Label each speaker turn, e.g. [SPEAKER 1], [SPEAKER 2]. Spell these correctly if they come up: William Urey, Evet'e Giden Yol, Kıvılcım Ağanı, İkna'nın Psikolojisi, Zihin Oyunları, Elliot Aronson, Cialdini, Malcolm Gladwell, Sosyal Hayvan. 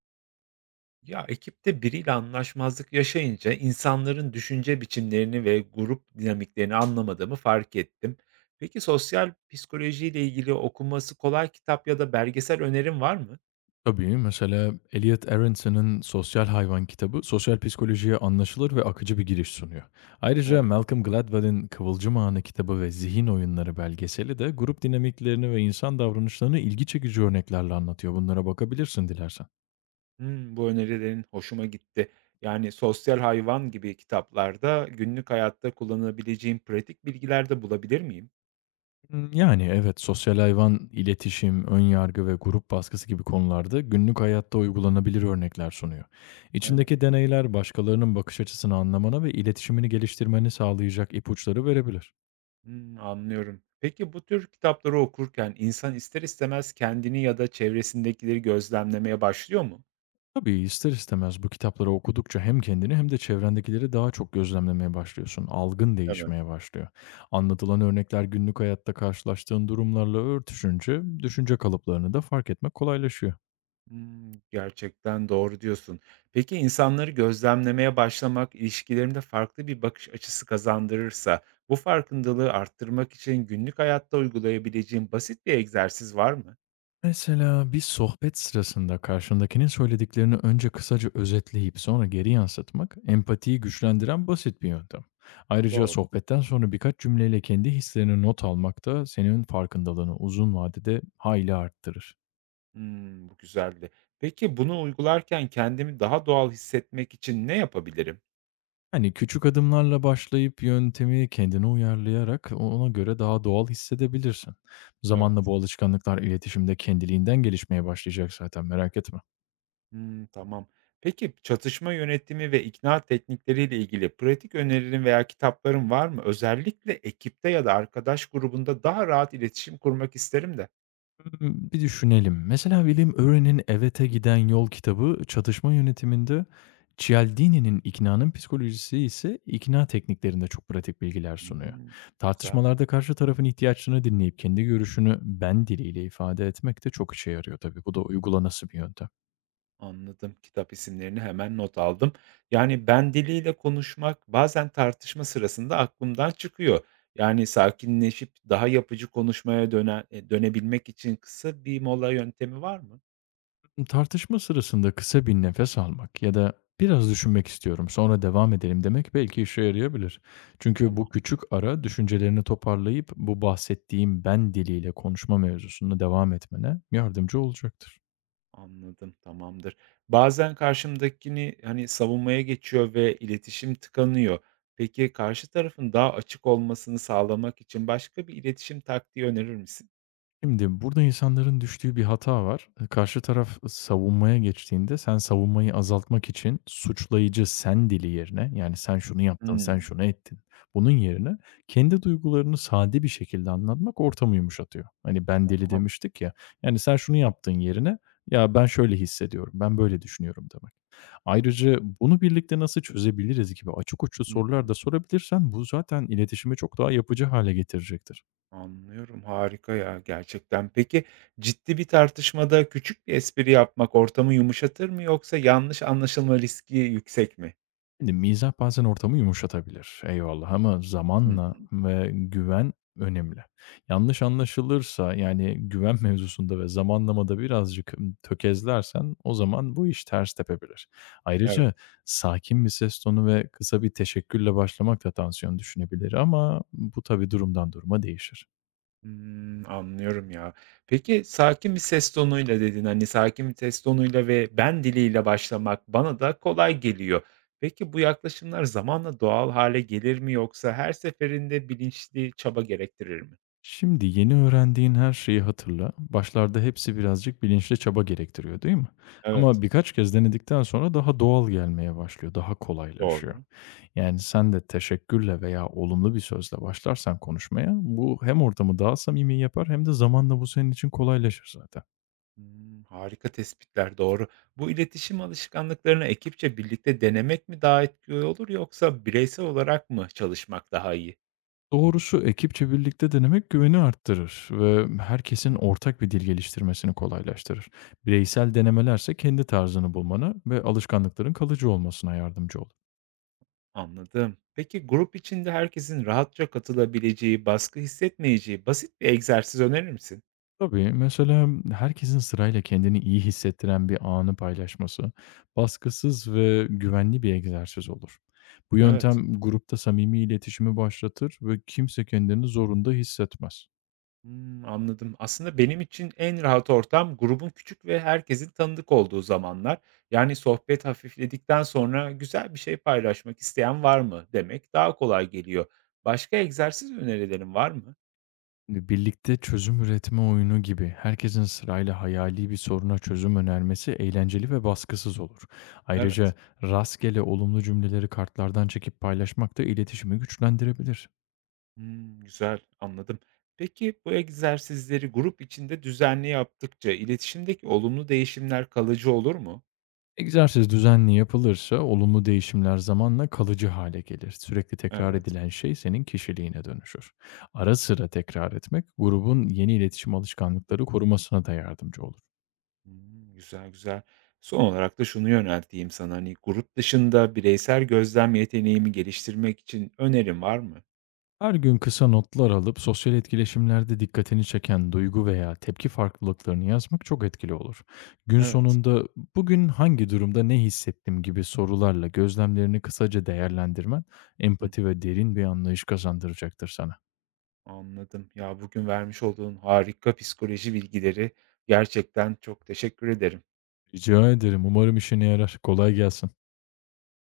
[SPEAKER 1] Ya ekipte biriyle anlaşmazlık yaşayınca insanların düşünce biçimlerini ve grup dinamiklerini anlamadığımı fark ettim. Peki sosyal psikolojiyle ilgili okunması kolay kitap ya da belgesel önerin var mı?
[SPEAKER 2] Tabii, mesela Elliot Aronson'un Sosyal Hayvan kitabı sosyal psikolojiye anlaşılır ve akıcı bir giriş sunuyor. Ayrıca
[SPEAKER 1] Evet.
[SPEAKER 2] Malcolm Gladwell'in Kıvılcım Ağanı kitabı ve Zihin Oyunları belgeseli de grup dinamiklerini ve insan davranışlarını ilgi çekici örneklerle anlatıyor. Bunlara bakabilirsin dilersen.
[SPEAKER 1] Bu önerilerin hoşuma gitti. Yani sosyal hayvan gibi kitaplarda günlük hayatta kullanabileceğim pratik bilgiler de bulabilir miyim?
[SPEAKER 2] Hmm, yani evet, sosyal hayvan, iletişim, ön yargı ve grup baskısı gibi konularda günlük hayatta uygulanabilir örnekler sunuyor.
[SPEAKER 1] Evet.
[SPEAKER 2] İçindeki deneyler başkalarının bakış açısını anlamana ve iletişimini geliştirmeni sağlayacak ipuçları verebilir.
[SPEAKER 1] Anlıyorum. Peki bu tür kitapları okurken insan ister istemez kendini ya da çevresindekileri gözlemlemeye başlıyor mu?
[SPEAKER 2] Tabii ister istemez bu kitapları okudukça hem kendini hem de çevrendekileri daha çok gözlemlemeye başlıyorsun. Algın
[SPEAKER 1] Evet.
[SPEAKER 2] değişmeye başlıyor. Anlatılan örnekler günlük hayatta karşılaştığın durumlarla örtüşünce düşünce kalıplarını da fark etmek kolaylaşıyor.
[SPEAKER 1] Gerçekten doğru diyorsun. Peki insanları gözlemlemeye başlamak ilişkilerinde farklı bir bakış açısı kazandırırsa, bu farkındalığı arttırmak için günlük hayatta uygulayabileceğin basit bir egzersiz var mı?
[SPEAKER 2] Mesela bir sohbet sırasında karşındakinin söylediklerini önce kısaca özetleyip sonra geri yansıtmak empatiyi güçlendiren basit bir yöntem. Ayrıca
[SPEAKER 1] Doğru.
[SPEAKER 2] sohbetten sonra birkaç cümleyle kendi hislerini not almak da senin farkındalığını uzun vadede hayli arttırır.
[SPEAKER 1] Bu güzeldi. Peki bunu uygularken kendimi daha doğal hissetmek için ne yapabilirim?
[SPEAKER 2] Yani küçük adımlarla başlayıp yöntemi kendine uyarlayarak ona göre daha doğal hissedebilirsin. Zamanla
[SPEAKER 1] Evet.
[SPEAKER 2] bu alışkanlıklar iletişimde kendiliğinden gelişmeye başlayacak zaten, merak etme.
[SPEAKER 1] Hımm, tamam. Peki, çatışma yönetimi ve ikna teknikleriyle ilgili pratik önerilerin veya kitapların var mı? Özellikle ekipte ya da arkadaş grubunda daha rahat iletişim kurmak isterim de.
[SPEAKER 2] Bir düşünelim. Mesela William Urey'nin "Evet'e Giden Yol" kitabı çatışma yönetiminde, Cialdini'nin "İkna'nın Psikolojisi" ise ikna tekniklerinde çok pratik bilgiler sunuyor.
[SPEAKER 1] Hımm, güzel,
[SPEAKER 2] Tartışmalarda karşı tarafın ihtiyaçlarını dinleyip kendi görüşünü ben diliyle ifade etmek de çok işe yarıyor tabii. Bu da uygulanası bir yöntem.
[SPEAKER 1] anladım. Kitap isimlerini hemen not aldım. Yani, ben diliyle konuşmak bazen tartışma sırasında aklımdan çıkıyor. Yani, sakinleşip daha yapıcı konuşmaya dönebilmek için kısa bir mola yöntemi var mı?
[SPEAKER 2] Tartışma sırasında kısa bir nefes almak ya da "Biraz düşünmek istiyorum, sonra devam edelim." demek belki işe yarayabilir. Çünkü
[SPEAKER 1] Tamam.
[SPEAKER 2] bu küçük ara düşüncelerini toparlayıp bu bahsettiğim "ben" diliyle konuşma mevzusunda devam etmene yardımcı olacaktır.
[SPEAKER 1] Anladım, tamamdır. Bazen karşımdakini, hani, savunmaya geçiyor ve iletişim tıkanıyor. Peki karşı tarafın daha açık olmasını sağlamak için başka bir iletişim taktiği önerir misin?
[SPEAKER 2] Şimdi burada insanların düştüğü bir hata var. Karşı taraf savunmaya geçtiğinde sen savunmayı azaltmak için suçlayıcı sen dili yerine, yani sen şunu yaptın, sen
[SPEAKER 1] Hımm,
[SPEAKER 2] şunu ettin. Bunun yerine kendi duygularını sade bir şekilde anlatmak ortamı yumuşatıyor. Hani ben deli
[SPEAKER 1] tamam.
[SPEAKER 2] demiştik ya. Yani sen şunu yaptın yerine ya ben şöyle hissediyorum, ben böyle düşünüyorum demek. Ayrıca bunu birlikte nasıl çözebiliriz gibi açık uçlu
[SPEAKER 1] Hı
[SPEAKER 2] sorular
[SPEAKER 1] hı.
[SPEAKER 2] da sorabilirsen bu zaten iletişimi çok daha yapıcı hale getirecektir.
[SPEAKER 1] Anlıyorum, harika ya gerçekten. Peki ciddi bir tartışmada küçük bir espri yapmak ortamı yumuşatır mı yoksa yanlış anlaşılma riski yüksek mi?
[SPEAKER 2] Şimdi mizah bazen ortamı yumuşatabilir. Eyvallah, ama
[SPEAKER 1] Hı,
[SPEAKER 2] zamanla ve güven önemli. Yanlış anlaşılırsa, yani güven mevzusunda ve zamanlamada birazcık tökezlersen, o zaman bu iş ters tepebilir.
[SPEAKER 1] evet.
[SPEAKER 2] Ayrıca sakin bir ses tonu ve kısa bir teşekkürle başlamak da tansiyon düşünebilir, ama bu tabii durumdan duruma değişir.
[SPEAKER 1] Anlıyorum ya. Peki, sakin bir ses tonuyla dedin, hani, sakin bir ses tonuyla ve ben diliyle başlamak bana da kolay geliyor. Peki, bu yaklaşımlar zamanla doğal hâle gelir mi yoksa her seferinde bilinçli çaba gerektirir mi?
[SPEAKER 2] Şimdi yeni öğrendiğin her şeyi hatırla. Başlarda hepsi birazcık bilinçli çaba gerektiriyor, değil mi? Ama
[SPEAKER 1] Evet,
[SPEAKER 2] birkaç kez denedikten sonra daha doğal gelmeye başlıyor, daha kolaylaşıyor.
[SPEAKER 1] doğru.
[SPEAKER 2] Yani sen de teşekkürle veya olumlu bir sözle başlarsan konuşmaya, bu hem ortamı daha samimi yapar hem de zamanla bu senin için kolaylaşır zaten.
[SPEAKER 1] Harika tespitler, doğru. Bu iletişim alışkanlıklarını ekipçe birlikte denemek mi daha etkili olur yoksa bireysel olarak mı çalışmak daha iyi?
[SPEAKER 2] Doğrusu ekipçe birlikte denemek güveni arttırır ve herkesin ortak bir dil geliştirmesini kolaylaştırır. Bireysel denemelerse kendi tarzını bulmana ve alışkanlıkların kalıcı olmasına yardımcı olur.
[SPEAKER 1] Anladım. Peki grup içinde herkesin rahatça katılabileceği, baskı hissetmeyeceği basit bir egzersiz önerir misin?
[SPEAKER 2] Tabii, mesela herkesin sırayla kendini iyi hissettiren bir anı paylaşması, baskısız ve güvenli bir egzersiz olur. Bu
[SPEAKER 1] Evet.
[SPEAKER 2] yöntem grupta samimi iletişimi başlatır ve kimse kendini zorunda hissetmez.
[SPEAKER 1] Anladım. Aslında benim için en rahat ortam grubun küçük ve herkesin tanıdık olduğu zamanlar. Yani sohbet hafifledikten sonra güzel bir şey paylaşmak isteyen var mı demek daha kolay geliyor. Başka egzersiz önerilerin var mı?
[SPEAKER 2] Hani birlikte çözüm üretme oyunu gibi herkesin sırayla hayali bir soruna çözüm önermesi eğlenceli ve baskısız olur.
[SPEAKER 1] Evet.
[SPEAKER 2] Ayrıca rastgele olumlu cümleleri kartlardan çekip paylaşmak da iletişimi güçlendirebilir.
[SPEAKER 1] Güzel, anladım. Peki bu egzersizleri grup içinde düzenli yaptıkça iletişimdeki olumlu değişimler kalıcı olur mu?
[SPEAKER 2] Egzersiz düzenli yapılırsa olumlu değişimler zamanla kalıcı hale gelir. Sürekli tekrar
[SPEAKER 1] Evet.
[SPEAKER 2] edilen şey senin kişiliğine dönüşür. Ara sıra tekrar etmek grubun yeni iletişim
[SPEAKER 1] Hı
[SPEAKER 2] alışkanlıkları korumasına da yardımcı olur.
[SPEAKER 1] Güzel, güzel. Son olarak da şunu yönelteyim sana, hani, grup dışında bireysel gözlem yeteneğimi geliştirmek için önerin var mı?
[SPEAKER 2] Her gün kısa notlar alıp sosyal etkileşimlerde dikkatini çeken duygu veya tepki farklılıklarını yazmak çok etkili olur. Gün
[SPEAKER 1] Evet.
[SPEAKER 2] sonunda bugün hangi durumda ne hissettim gibi sorularla gözlemlerini kısaca değerlendirmen
[SPEAKER 1] Hı,
[SPEAKER 2] empati ve derin bir anlayış kazandıracaktır sana.
[SPEAKER 1] anladım. Ya, bugün vermiş olduğun harika psikoloji bilgileri gerçekten çok teşekkür ederim.
[SPEAKER 2] Rica ederim. Umarım işine yarar. Kolay gelsin.